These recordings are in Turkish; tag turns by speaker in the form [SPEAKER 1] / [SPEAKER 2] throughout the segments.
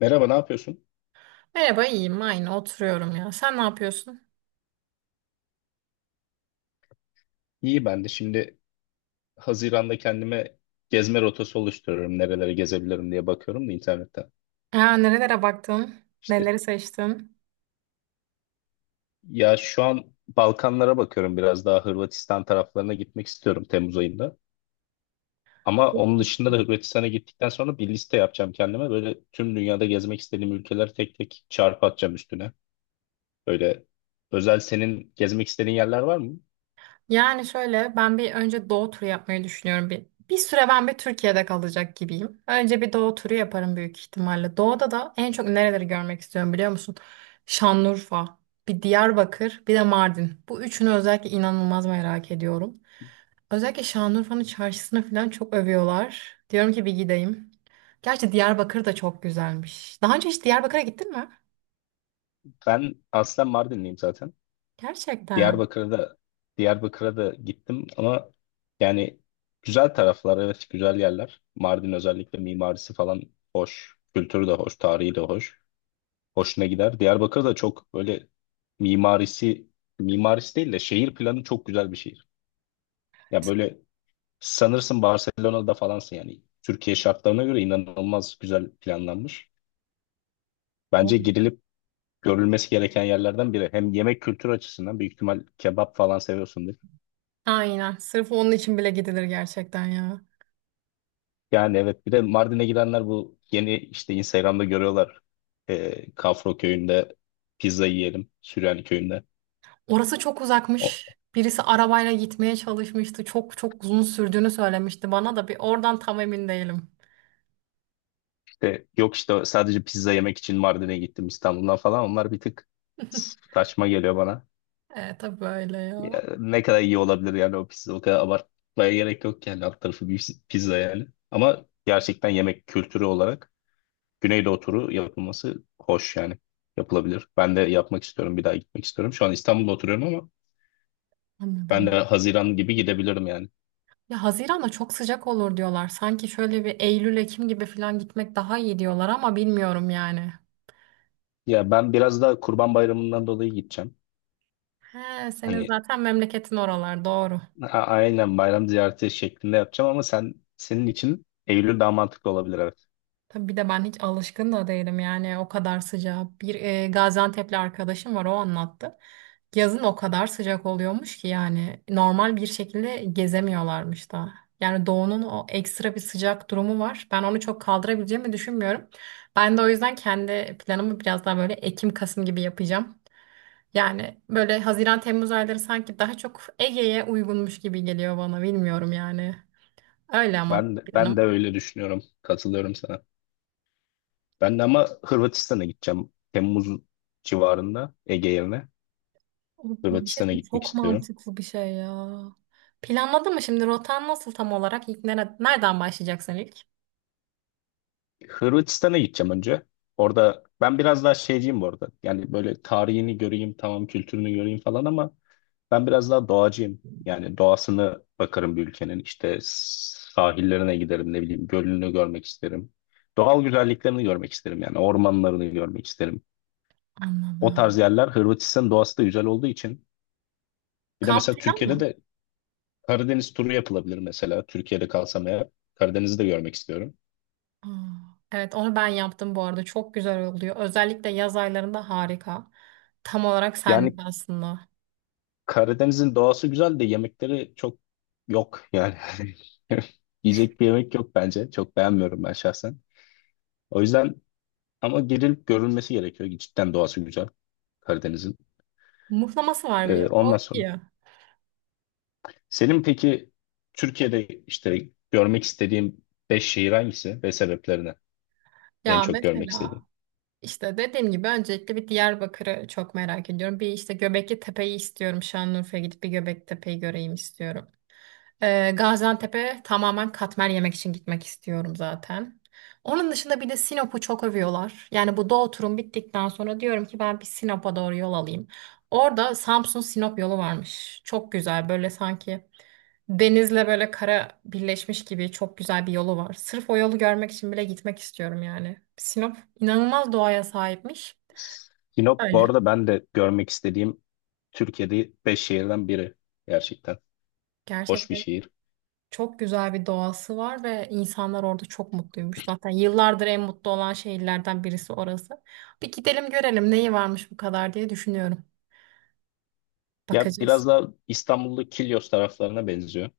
[SPEAKER 1] Merhaba, ne yapıyorsun?
[SPEAKER 2] Merhaba, iyiyim. Aynı oturuyorum ya. Sen ne yapıyorsun?
[SPEAKER 1] İyi ben de. Şimdi Haziran'da kendime gezme rotası oluşturuyorum. Nerelere gezebilirim diye bakıyorum da internetten.
[SPEAKER 2] Ya, nerelere baktın?
[SPEAKER 1] İşte
[SPEAKER 2] Neleri seçtin?
[SPEAKER 1] ya, şu an Balkanlara bakıyorum, biraz daha Hırvatistan taraflarına gitmek istiyorum Temmuz ayında. Ama onun dışında da Hırvatistan'a gittikten sonra bir liste yapacağım kendime. Böyle tüm dünyada gezmek istediğim ülkeleri tek tek çarpı atacağım üstüne. Böyle özel senin gezmek istediğin yerler var mı?
[SPEAKER 2] Yani şöyle ben bir önce doğu turu yapmayı düşünüyorum. Bir süre ben bir Türkiye'de kalacak gibiyim. Önce bir doğu turu yaparım büyük ihtimalle. Doğuda da en çok nereleri görmek istiyorum biliyor musun? Şanlıurfa, bir Diyarbakır, bir de Mardin. Bu üçünü özellikle inanılmaz merak ediyorum. Özellikle Şanlıurfa'nın çarşısını falan çok övüyorlar. Diyorum ki bir gideyim. Gerçi Diyarbakır da çok güzelmiş. Daha önce hiç Diyarbakır'a gittin mi?
[SPEAKER 1] Ben aslen Mardinliyim zaten.
[SPEAKER 2] Gerçekten.
[SPEAKER 1] Diyarbakır'a da Diyarbakır'a da gittim ama yani güzel taraflar, evet, güzel yerler. Mardin özellikle mimarisi falan hoş. Kültürü de hoş, tarihi de hoş. Hoşuna gider. Diyarbakır da çok böyle mimarisi mimarisi değil de şehir planı çok güzel bir şehir. Ya böyle sanırsın Barcelona'da falansın yani. Türkiye şartlarına göre inanılmaz güzel planlanmış. Bence gidilip görülmesi gereken yerlerden biri. Hem yemek kültürü açısından büyük ihtimal kebap falan seviyorsun.
[SPEAKER 2] Aynen. Sırf onun için bile gidilir gerçekten ya.
[SPEAKER 1] Yani evet, bir de Mardin'e gidenler bu yeni işte Instagram'da görüyorlar. Kafro köyünde pizza yiyelim. Süryani köyünde.
[SPEAKER 2] Orası çok uzakmış.
[SPEAKER 1] O
[SPEAKER 2] Birisi arabayla gitmeye çalışmıştı. Çok çok uzun sürdüğünü söylemişti bana da bir oradan tam emin değilim.
[SPEAKER 1] işte, yok işte, sadece pizza yemek için Mardin'e gittim İstanbul'dan falan. Onlar bir tık saçma geliyor bana.
[SPEAKER 2] E, tabii böyle ya.
[SPEAKER 1] Ya, ne kadar iyi olabilir yani o pizza? O kadar abartmaya gerek yok yani, alt tarafı bir pizza yani. Ama gerçekten yemek kültürü olarak Güneydoğu turu yapılması hoş, yani yapılabilir. Ben de yapmak istiyorum. Bir daha gitmek istiyorum. Şu an İstanbul'da oturuyorum ama ben de
[SPEAKER 2] Anladım.
[SPEAKER 1] Haziran gibi gidebilirim yani.
[SPEAKER 2] Ya Haziran'da çok sıcak olur diyorlar. Sanki şöyle bir Eylül, Ekim gibi falan gitmek daha iyi diyorlar ama bilmiyorum yani.
[SPEAKER 1] Ya ben biraz da Kurban Bayramı'ndan dolayı gideceğim.
[SPEAKER 2] He, senin
[SPEAKER 1] Hani
[SPEAKER 2] zaten memleketin oralar doğru.
[SPEAKER 1] aynen bayram ziyareti şeklinde yapacağım, ama sen, senin için Eylül daha mantıklı olabilir, evet.
[SPEAKER 2] Tabii bir de ben hiç alışkın da değilim yani o kadar sıcağı. Bir Gaziantep'li arkadaşım var o anlattı. Yazın o kadar sıcak oluyormuş ki yani normal bir şekilde gezemiyorlarmış da. Yani doğunun o ekstra bir sıcak durumu var. Ben onu çok kaldırabileceğimi düşünmüyorum. Ben de o yüzden kendi planımı biraz daha böyle Ekim-Kasım gibi yapacağım. Yani böyle Haziran-Temmuz ayları sanki daha çok Ege'ye uygunmuş gibi geliyor bana bilmiyorum yani. Öyle ama
[SPEAKER 1] Ben de, ben
[SPEAKER 2] planım.
[SPEAKER 1] de öyle düşünüyorum. Katılıyorum sana. Ben de ama Hırvatistan'a gideceğim. Temmuz civarında Ege yerine
[SPEAKER 2] Bu bir şey
[SPEAKER 1] Hırvatistan'a
[SPEAKER 2] söyleyeyim,
[SPEAKER 1] gitmek
[SPEAKER 2] çok
[SPEAKER 1] istiyorum.
[SPEAKER 2] mantıklı bir şey ya. Planladın mı şimdi rotan nasıl tam olarak? İlk nereden başlayacaksın ilk?
[SPEAKER 1] Hırvatistan'a gideceğim önce. Orada ben biraz daha şeyciyim bu arada. Yani böyle tarihini göreyim, tamam, kültürünü göreyim falan ama ben biraz daha doğacıyım. Yani doğasını bakarım bir ülkenin. İşte sahillerine giderim, ne bileyim gölünü görmek isterim. Doğal güzelliklerini görmek isterim, yani ormanlarını görmek isterim. O tarz
[SPEAKER 2] Anladım.
[SPEAKER 1] yerler, Hırvatistan doğası da güzel olduğu için. Bir de
[SPEAKER 2] Kamp
[SPEAKER 1] mesela
[SPEAKER 2] plan
[SPEAKER 1] Türkiye'de
[SPEAKER 2] mı?
[SPEAKER 1] de Karadeniz turu yapılabilir mesela. Türkiye'de kalsam eğer Karadeniz'i de görmek istiyorum.
[SPEAKER 2] Aa, evet onu ben yaptım bu arada. Çok güzel oluyor. Özellikle yaz aylarında harika. Tam olarak senlik
[SPEAKER 1] Yani
[SPEAKER 2] aslında.
[SPEAKER 1] Karadeniz'in doğası güzel de yemekleri çok yok yani. Yiyecek bir yemek yok bence. Çok beğenmiyorum ben şahsen. O yüzden, ama girilip görülmesi gerekiyor. Cidden doğası güzel Karadeniz'in.
[SPEAKER 2] Muhlaması var bir. O
[SPEAKER 1] Ondan sonra,
[SPEAKER 2] iyi.
[SPEAKER 1] senin peki Türkiye'de işte görmek istediğin 5 şehir hangisi ve sebeplerine en
[SPEAKER 2] Ya
[SPEAKER 1] çok görmek
[SPEAKER 2] mesela
[SPEAKER 1] istediğin?
[SPEAKER 2] işte dediğim gibi öncelikle bir Diyarbakır'ı çok merak ediyorum. Bir işte Göbekli Tepe'yi istiyorum. Şanlıurfa'ya gidip bir Göbekli Tepe'yi göreyim istiyorum. Gaziantep'e tamamen katmer yemek için gitmek istiyorum zaten. Onun dışında bir de Sinop'u çok övüyorlar. Yani bu Doğu turum bittikten sonra diyorum ki ben bir Sinop'a doğru yol alayım. Orada Samsun-Sinop yolu varmış. Çok güzel böyle sanki denizle böyle kara birleşmiş gibi çok güzel bir yolu var. Sırf o yolu görmek için bile gitmek istiyorum yani. Sinop inanılmaz doğaya sahipmiş.
[SPEAKER 1] Sinop bu
[SPEAKER 2] Öyle.
[SPEAKER 1] arada ben de görmek istediğim Türkiye'de 5 şehirden biri gerçekten. Hoş bir
[SPEAKER 2] Gerçekten.
[SPEAKER 1] şehir.
[SPEAKER 2] Çok güzel bir doğası var ve insanlar orada çok mutluymuş. Zaten yıllardır en mutlu olan şehirlerden birisi orası. Bir gidelim görelim neyi varmış bu kadar diye düşünüyorum.
[SPEAKER 1] Ya
[SPEAKER 2] Bakacağız.
[SPEAKER 1] biraz daha İstanbul'da Kilyos taraflarına benziyor.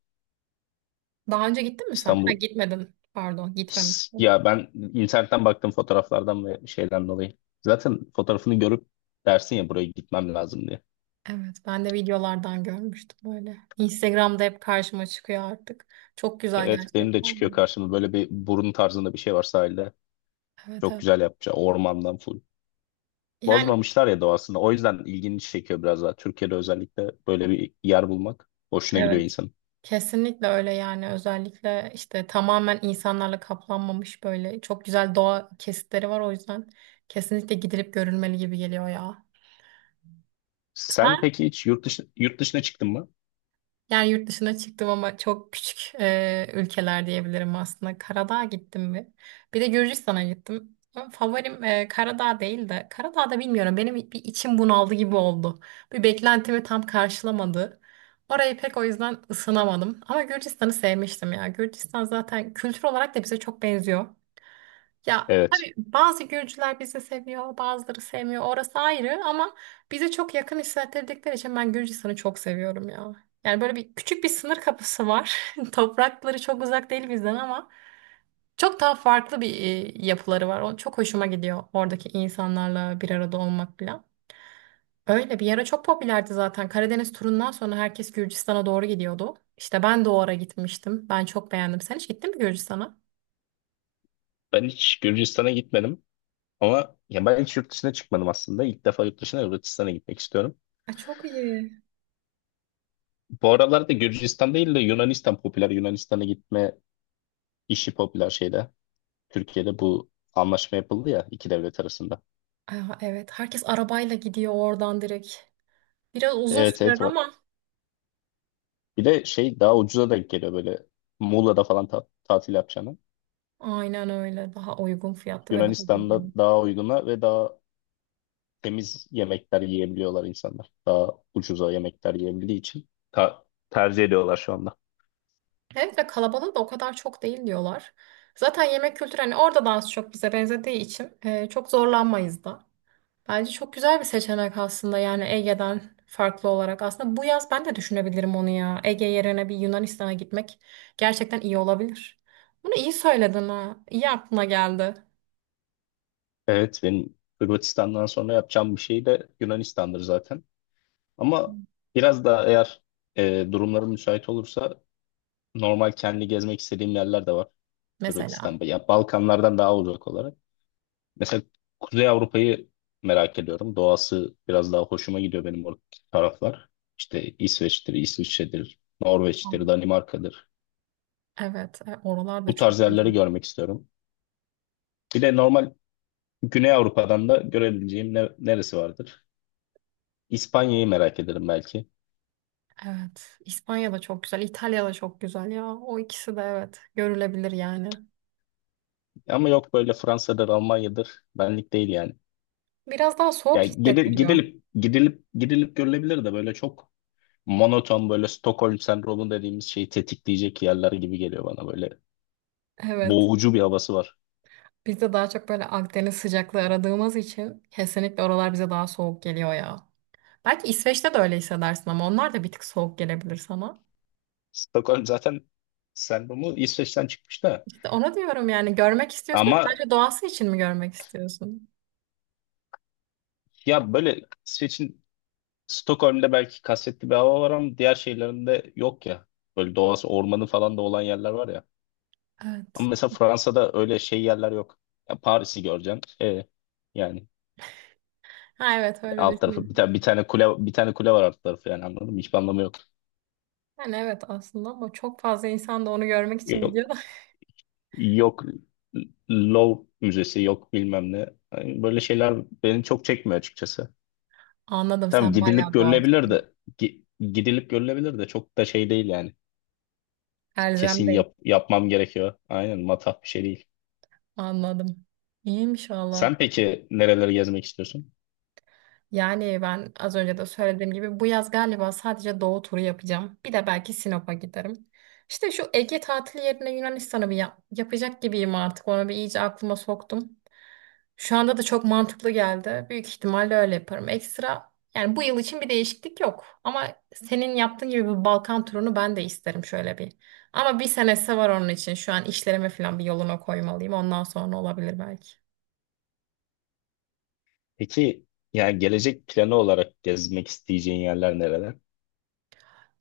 [SPEAKER 2] Daha önce gittin mi sen? Ha
[SPEAKER 1] İstanbul,
[SPEAKER 2] gitmedin. Pardon, gitmemiştim.
[SPEAKER 1] Ya ben internetten baktım fotoğraflardan ve şeyden dolayı. Zaten fotoğrafını görüp dersin ya buraya gitmem lazım diye.
[SPEAKER 2] Evet, ben de videolardan görmüştüm böyle. Instagram'da hep karşıma çıkıyor artık. Çok güzel
[SPEAKER 1] Evet, benim de çıkıyor
[SPEAKER 2] gerçekten.
[SPEAKER 1] karşıma, böyle bir burun tarzında bir şey var sahilde.
[SPEAKER 2] Evet,
[SPEAKER 1] Çok
[SPEAKER 2] evet.
[SPEAKER 1] güzel yapmışlar, ormandan full.
[SPEAKER 2] Yani
[SPEAKER 1] Bozmamışlar ya doğasını. O yüzden ilgini çekiyor biraz daha. Türkiye'de özellikle böyle bir yer bulmak hoşuna gidiyor
[SPEAKER 2] evet.
[SPEAKER 1] insanın.
[SPEAKER 2] Kesinlikle öyle yani özellikle işte tamamen insanlarla kaplanmamış böyle çok güzel doğa kesitleri var o yüzden kesinlikle gidilip görülmeli gibi geliyor ya.
[SPEAKER 1] Sen
[SPEAKER 2] Sen
[SPEAKER 1] peki hiç yurt dışı, yurt dışına çıktın mı?
[SPEAKER 2] yani yurt dışına çıktım ama çok küçük ülkeler diyebilirim aslında. Karadağ'a gittim bir. Bir de Gürcistan'a gittim. Ama favorim Karadağ değil de Karadağ'da bilmiyorum benim bir içim bunaldı gibi oldu. Bir beklentimi tam karşılamadı. Orayı pek o yüzden ısınamadım. Ama Gürcistan'ı sevmiştim ya. Gürcistan zaten kültür olarak da bize çok benziyor. Ya
[SPEAKER 1] Evet.
[SPEAKER 2] tabii bazı Gürcüler bizi seviyor, bazıları sevmiyor. Orası ayrı ama bize çok yakın hissettirdikleri için ben Gürcistan'ı çok seviyorum ya. Yani böyle bir küçük bir sınır kapısı var. Toprakları çok uzak değil bizden ama çok daha farklı bir yapıları var. O çok hoşuma gidiyor oradaki insanlarla bir arada olmak falan. Öyle bir ara çok popülerdi zaten. Karadeniz turundan sonra herkes Gürcistan'a doğru gidiyordu. İşte ben de o ara gitmiştim. Ben çok beğendim. Sen hiç gittin mi Gürcistan'a?
[SPEAKER 1] Ben hiç Gürcistan'a gitmedim. Ama ya ben hiç yurt dışına çıkmadım aslında. İlk defa yurt dışına Hırvatistan'a gitmek istiyorum.
[SPEAKER 2] Ay, çok iyi.
[SPEAKER 1] Bu aralarda Gürcistan değil de Yunanistan popüler. Yunanistan'a gitme işi popüler şeyde. Türkiye'de bu anlaşma yapıldı ya iki devlet arasında.
[SPEAKER 2] Aa, evet, herkes arabayla gidiyor oradan direkt. Biraz uzun
[SPEAKER 1] Evet,
[SPEAKER 2] sürer
[SPEAKER 1] evet, o.
[SPEAKER 2] ama
[SPEAKER 1] Bir de şey, daha ucuza denk geliyor böyle Muğla'da falan tatil yapacağını.
[SPEAKER 2] aynen öyle. Daha uygun fiyatlı ve daha
[SPEAKER 1] Yunanistan'da
[SPEAKER 2] güzel.
[SPEAKER 1] daha uyguna ve daha temiz yemekler yiyebiliyorlar insanlar. Daha ucuza yemekler yiyebildiği için tercih ediyorlar şu anda.
[SPEAKER 2] Hem de kalabalığı da o kadar çok değil diyorlar. Zaten yemek kültürü hani orada da az çok bize benzediği için çok zorlanmayız da. Bence çok güzel bir seçenek aslında yani Ege'den farklı olarak. Aslında bu yaz ben de düşünebilirim onu ya. Ege yerine bir Yunanistan'a gitmek gerçekten iyi olabilir. Bunu iyi söyledin ha. İyi aklına geldi
[SPEAKER 1] Evet, benim Hırvatistan'dan sonra yapacağım bir şey de Yunanistan'dır zaten. Ama biraz daha, eğer durumlarım müsait olursa, normal kendi gezmek istediğim yerler de var
[SPEAKER 2] mesela.
[SPEAKER 1] Hırvatistan'da. Ya Balkanlardan daha uzak olarak. Mesela Kuzey Avrupa'yı merak ediyorum. Doğası biraz daha hoşuma gidiyor benim, o taraflar. İşte İsveç'tir, İsviçre'dir, Norveç'tir, Danimarka'dır.
[SPEAKER 2] Evet, oralar da
[SPEAKER 1] Bu tarz
[SPEAKER 2] çok güzel.
[SPEAKER 1] yerleri görmek istiyorum. Bir de normal Güney Avrupa'dan da görebileceğim neresi vardır? İspanya'yı merak ederim belki.
[SPEAKER 2] Evet. İspanya da çok güzel. İtalya da çok güzel ya. O ikisi de evet. Görülebilir yani.
[SPEAKER 1] Ama yok, böyle Fransa'dır, Almanya'dır. Benlik değil yani.
[SPEAKER 2] Biraz daha soğuk
[SPEAKER 1] Yani gidil-
[SPEAKER 2] hissettiriyor.
[SPEAKER 1] gidilip gidilip gidilip görülebilir de, böyle çok monoton, böyle Stockholm sendromu dediğimiz şeyi tetikleyecek yerler gibi geliyor bana, böyle
[SPEAKER 2] Evet.
[SPEAKER 1] boğucu bir havası var.
[SPEAKER 2] Biz de daha çok böyle Akdeniz sıcaklığı aradığımız için kesinlikle oralar bize daha soğuk geliyor ya. Belki İsveç'te de öyle hissedersin ama onlar da bir tık soğuk gelebilir sana.
[SPEAKER 1] Stockholm zaten sendromu İsveç'ten çıkmış da.
[SPEAKER 2] İşte onu diyorum yani görmek istiyorsun da
[SPEAKER 1] Ama
[SPEAKER 2] sadece doğası için mi görmek istiyorsun?
[SPEAKER 1] ya böyle İsveç'in Stockholm'de belki kasvetli bir hava var ama diğer şehirlerinde yok ya. Böyle doğası, ormanı falan da olan yerler var ya. Ama
[SPEAKER 2] Evet.
[SPEAKER 1] mesela Fransa'da öyle şey yerler yok. Ya Paris'i göreceksin. E yani,
[SPEAKER 2] Ha evet öyle
[SPEAKER 1] alt tarafı bir tane
[SPEAKER 2] düşünüyorum.
[SPEAKER 1] bir tane kule bir tane kule var alt tarafı yani, anladın mı? Hiçbir anlamı yok.
[SPEAKER 2] Yani evet aslında ama çok fazla insan da onu görmek için gidiyor
[SPEAKER 1] Yok,
[SPEAKER 2] da.
[SPEAKER 1] yok, Louvre Müzesi, yok bilmem ne. Yani böyle şeyler beni çok çekmiyor açıkçası.
[SPEAKER 2] Anladım
[SPEAKER 1] Tamam
[SPEAKER 2] sen
[SPEAKER 1] gidilip
[SPEAKER 2] bayağı
[SPEAKER 1] görülebilir
[SPEAKER 2] doğacısın.
[SPEAKER 1] de gidilip görülebilir de çok da şey değil yani.
[SPEAKER 2] Elzem.
[SPEAKER 1] Kesin yapmam gerekiyor. Aynen, matah bir şey değil.
[SPEAKER 2] Anladım. İyiymiş valla.
[SPEAKER 1] Sen peki nereleri gezmek istiyorsun?
[SPEAKER 2] Yani ben az önce de söylediğim gibi bu yaz galiba sadece Doğu turu yapacağım. Bir de belki Sinop'a giderim. İşte şu Ege tatili yerine Yunanistan'ı bir yapacak gibiyim artık. Onu bir iyice aklıma soktum. Şu anda da çok mantıklı geldi. Büyük ihtimalle öyle yaparım. Ekstra yani bu yıl için bir değişiklik yok. Ama senin yaptığın gibi bu Balkan turunu ben de isterim şöyle bir. Ama bir senesi var onun için. Şu an işlerime falan bir yoluna koymalıyım. Ondan sonra olabilir belki.
[SPEAKER 1] Peki, yani gelecek planı olarak gezmek isteyeceğin yerler nereler?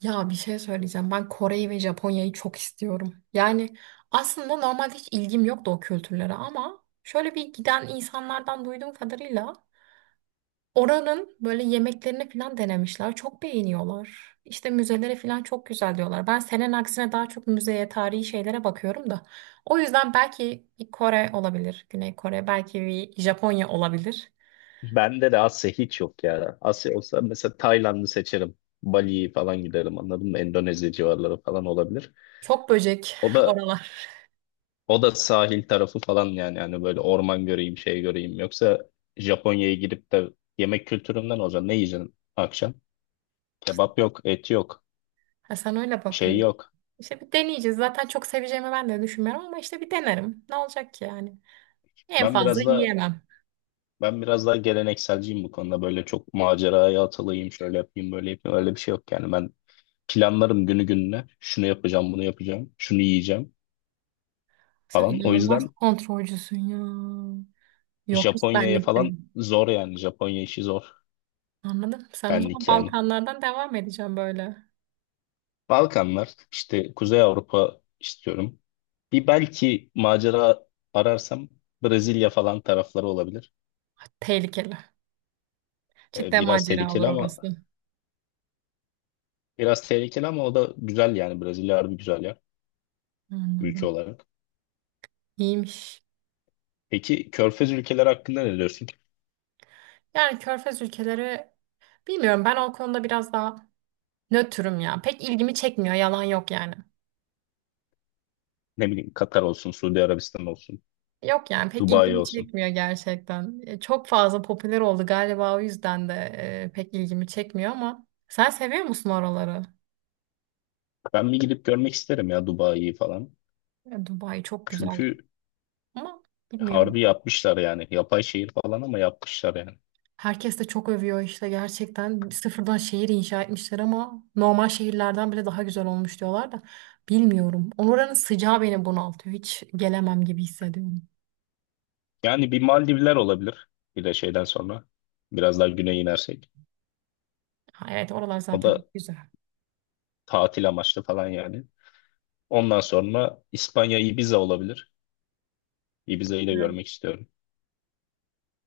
[SPEAKER 2] Ya bir şey söyleyeceğim. Ben Kore'yi ve Japonya'yı çok istiyorum. Yani aslında normalde hiç ilgim yoktu o kültürlere ama şöyle bir giden insanlardan duyduğum kadarıyla oranın böyle yemeklerini falan denemişler. Çok beğeniyorlar. İşte müzeleri falan çok güzel diyorlar. Ben senin aksine daha çok müzeye, tarihi şeylere bakıyorum da. O yüzden belki bir Kore olabilir. Güney Kore, belki bir Japonya olabilir.
[SPEAKER 1] Bende de Asya hiç yok ya. Asya olsa mesela Tayland'ı seçerim. Bali'yi falan giderim, anladın mı? Endonezya civarları falan olabilir.
[SPEAKER 2] Çok böcek
[SPEAKER 1] O da
[SPEAKER 2] oralar.
[SPEAKER 1] O da sahil tarafı falan yani böyle orman göreyim, şey göreyim, yoksa Japonya'ya girip de yemek kültüründen olacağım. Ne yiyeceğim akşam?
[SPEAKER 2] İşte,
[SPEAKER 1] Kebap yok, et yok,
[SPEAKER 2] ha, sen öyle
[SPEAKER 1] şey
[SPEAKER 2] bakıyorsun.
[SPEAKER 1] yok.
[SPEAKER 2] İşte bir deneyeceğiz. Zaten çok seveceğimi ben de düşünmüyorum ama işte bir denerim. Ne olacak ki yani? En
[SPEAKER 1] Ben
[SPEAKER 2] fazla
[SPEAKER 1] biraz da
[SPEAKER 2] yiyemem.
[SPEAKER 1] ben biraz daha gelenekselciyim bu konuda. Böyle çok maceraya atılayım, şöyle yapayım, böyle yapayım. Öyle bir şey yok yani. Ben planlarım günü gününe. Şunu yapacağım, bunu yapacağım, şunu yiyeceğim
[SPEAKER 2] Sen
[SPEAKER 1] falan. O
[SPEAKER 2] inanılmaz
[SPEAKER 1] yüzden
[SPEAKER 2] kontrolcüsün ya. Yok hiç
[SPEAKER 1] Japonya'ya
[SPEAKER 2] benlik değil.
[SPEAKER 1] falan zor yani. Japonya işi zor.
[SPEAKER 2] Anladım. Sen o zaman
[SPEAKER 1] Benlik yani.
[SPEAKER 2] Balkanlardan devam edeceğim böyle.
[SPEAKER 1] Balkanlar, işte Kuzey Avrupa istiyorum. Bir belki macera ararsam Brezilya falan tarafları olabilir.
[SPEAKER 2] Ah, tehlikeli.
[SPEAKER 1] Ee,
[SPEAKER 2] Cidden
[SPEAKER 1] biraz
[SPEAKER 2] macera olur
[SPEAKER 1] tehlikeli ama
[SPEAKER 2] orası.
[SPEAKER 1] biraz tehlikeli ama o da güzel yani, Brezilya harbi güzel yer ülke
[SPEAKER 2] Anladım.
[SPEAKER 1] olarak.
[SPEAKER 2] İyiymiş.
[SPEAKER 1] Peki Körfez ülkeleri hakkında ne diyorsun?
[SPEAKER 2] Yani Körfez ülkeleri bilmiyorum ben o konuda biraz daha nötrüm ya. Pek ilgimi çekmiyor yalan yok yani.
[SPEAKER 1] Ne bileyim, Katar olsun, Suudi Arabistan olsun,
[SPEAKER 2] Yok yani pek
[SPEAKER 1] Dubai
[SPEAKER 2] ilgimi
[SPEAKER 1] olsun.
[SPEAKER 2] çekmiyor gerçekten. Çok fazla popüler oldu galiba o yüzden de pek ilgimi çekmiyor ama sen seviyor musun oraları?
[SPEAKER 1] Ben bir gidip görmek isterim ya Dubai'yi falan.
[SPEAKER 2] E, Dubai çok güzel
[SPEAKER 1] Çünkü
[SPEAKER 2] ama bilmiyorum.
[SPEAKER 1] harbi yapmışlar yani. Yapay şehir falan ama yapmışlar yani.
[SPEAKER 2] Herkes de çok övüyor işte gerçekten sıfırdan şehir inşa etmişler ama normal şehirlerden bile daha güzel olmuş diyorlar da bilmiyorum. Oranın sıcağı beni bunaltıyor. Hiç gelemem gibi hissediyorum.
[SPEAKER 1] Yani bir Maldivler olabilir, bir de şeyden sonra. Biraz daha güneye inersek.
[SPEAKER 2] Ha, evet oralar
[SPEAKER 1] O da
[SPEAKER 2] zaten hep güzel.
[SPEAKER 1] tatil amaçlı falan yani. Ondan sonra İspanya, Ibiza olabilir. Ibiza'yı da
[SPEAKER 2] Evet.
[SPEAKER 1] görmek istiyorum.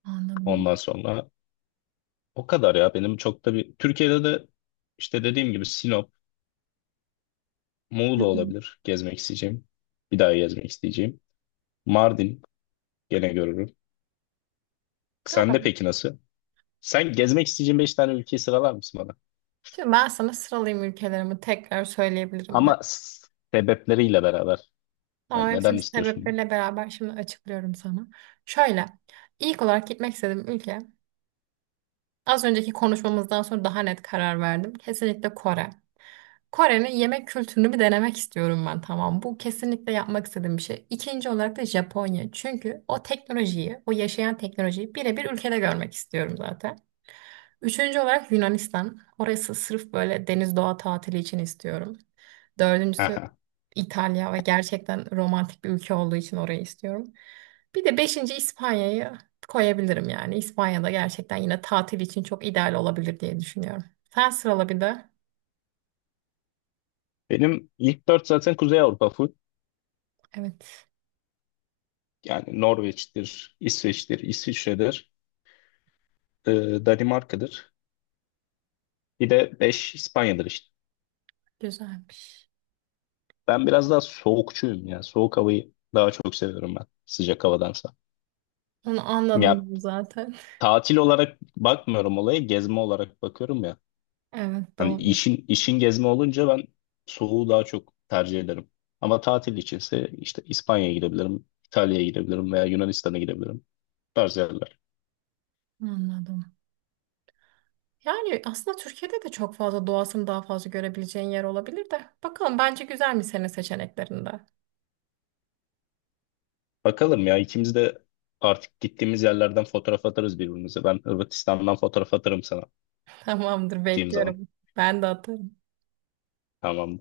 [SPEAKER 2] Anladım.
[SPEAKER 1] Ondan sonra o kadar, ya benim çok da bir... Türkiye'de de işte dediğim gibi Sinop,
[SPEAKER 2] Hı
[SPEAKER 1] Muğla
[SPEAKER 2] hı.
[SPEAKER 1] olabilir gezmek isteyeceğim. Bir daha gezmek isteyeceğim. Mardin gene görürüm. Sen de
[SPEAKER 2] Tamam.
[SPEAKER 1] peki nasıl? Sen gezmek isteyeceğin 5 tane ülkeyi sıralar mısın bana?
[SPEAKER 2] Şimdi ben sana sıralayayım ülkelerimi tekrar söyleyebilirim de.
[SPEAKER 1] Ama sebepleriyle beraber. Yani
[SPEAKER 2] Ama
[SPEAKER 1] neden
[SPEAKER 2] hepsinin
[SPEAKER 1] istiyorsun?
[SPEAKER 2] sebepleriyle beraber şimdi açıklıyorum sana. Şöyle, ilk olarak gitmek istediğim ülke, az önceki konuşmamızdan sonra daha net karar verdim. Kesinlikle Kore. Kore'nin yemek kültürünü bir denemek istiyorum ben tamam. Bu kesinlikle yapmak istediğim bir şey. İkinci olarak da Japonya. Çünkü o teknolojiyi, o yaşayan teknolojiyi birebir ülkede görmek istiyorum zaten. Üçüncü olarak Yunanistan. Orası sırf böyle deniz doğa tatili için istiyorum. Dördüncüsü
[SPEAKER 1] Aha.
[SPEAKER 2] İtalya ve gerçekten romantik bir ülke olduğu için orayı istiyorum. Bir de 5. İspanya'yı koyabilirim yani. İspanya'da gerçekten yine tatil için çok ideal olabilir diye düşünüyorum. Sen sırala bir de.
[SPEAKER 1] Benim ilk dört zaten Kuzey Avrupa full.
[SPEAKER 2] Evet,
[SPEAKER 1] Yani Norveç'tir, İsveç'tir, İsviçre'dir, e, Danimarka'dır. Bir de 5. İspanya'dır işte.
[SPEAKER 2] güzelmiş.
[SPEAKER 1] Ben biraz daha soğukçuyum ya. Soğuk havayı daha çok seviyorum ben sıcak havadansa.
[SPEAKER 2] Onu
[SPEAKER 1] Ya
[SPEAKER 2] anladım zaten.
[SPEAKER 1] tatil olarak bakmıyorum olaya, gezme olarak bakıyorum ya.
[SPEAKER 2] Evet,
[SPEAKER 1] Hani
[SPEAKER 2] doğru.
[SPEAKER 1] işin gezme olunca ben soğuğu daha çok tercih ederim. Ama tatil içinse işte İspanya'ya gidebilirim, İtalya'ya gidebilirim veya Yunanistan'a gidebilirim. Bu tarz yerler.
[SPEAKER 2] Anladım. Yani aslında Türkiye'de de çok fazla doğasını daha fazla görebileceğin yer olabilir de. Bakalım bence güzel mi senin seçeneklerinde?
[SPEAKER 1] Bakalım ya, ikimiz de artık gittiğimiz yerlerden fotoğraf atarız birbirimize. Ben Hırvatistan'dan fotoğraf atarım sana
[SPEAKER 2] Tamamdır,
[SPEAKER 1] gittiğim zaman.
[SPEAKER 2] bekliyorum. Ben de atarım.
[SPEAKER 1] Tamam.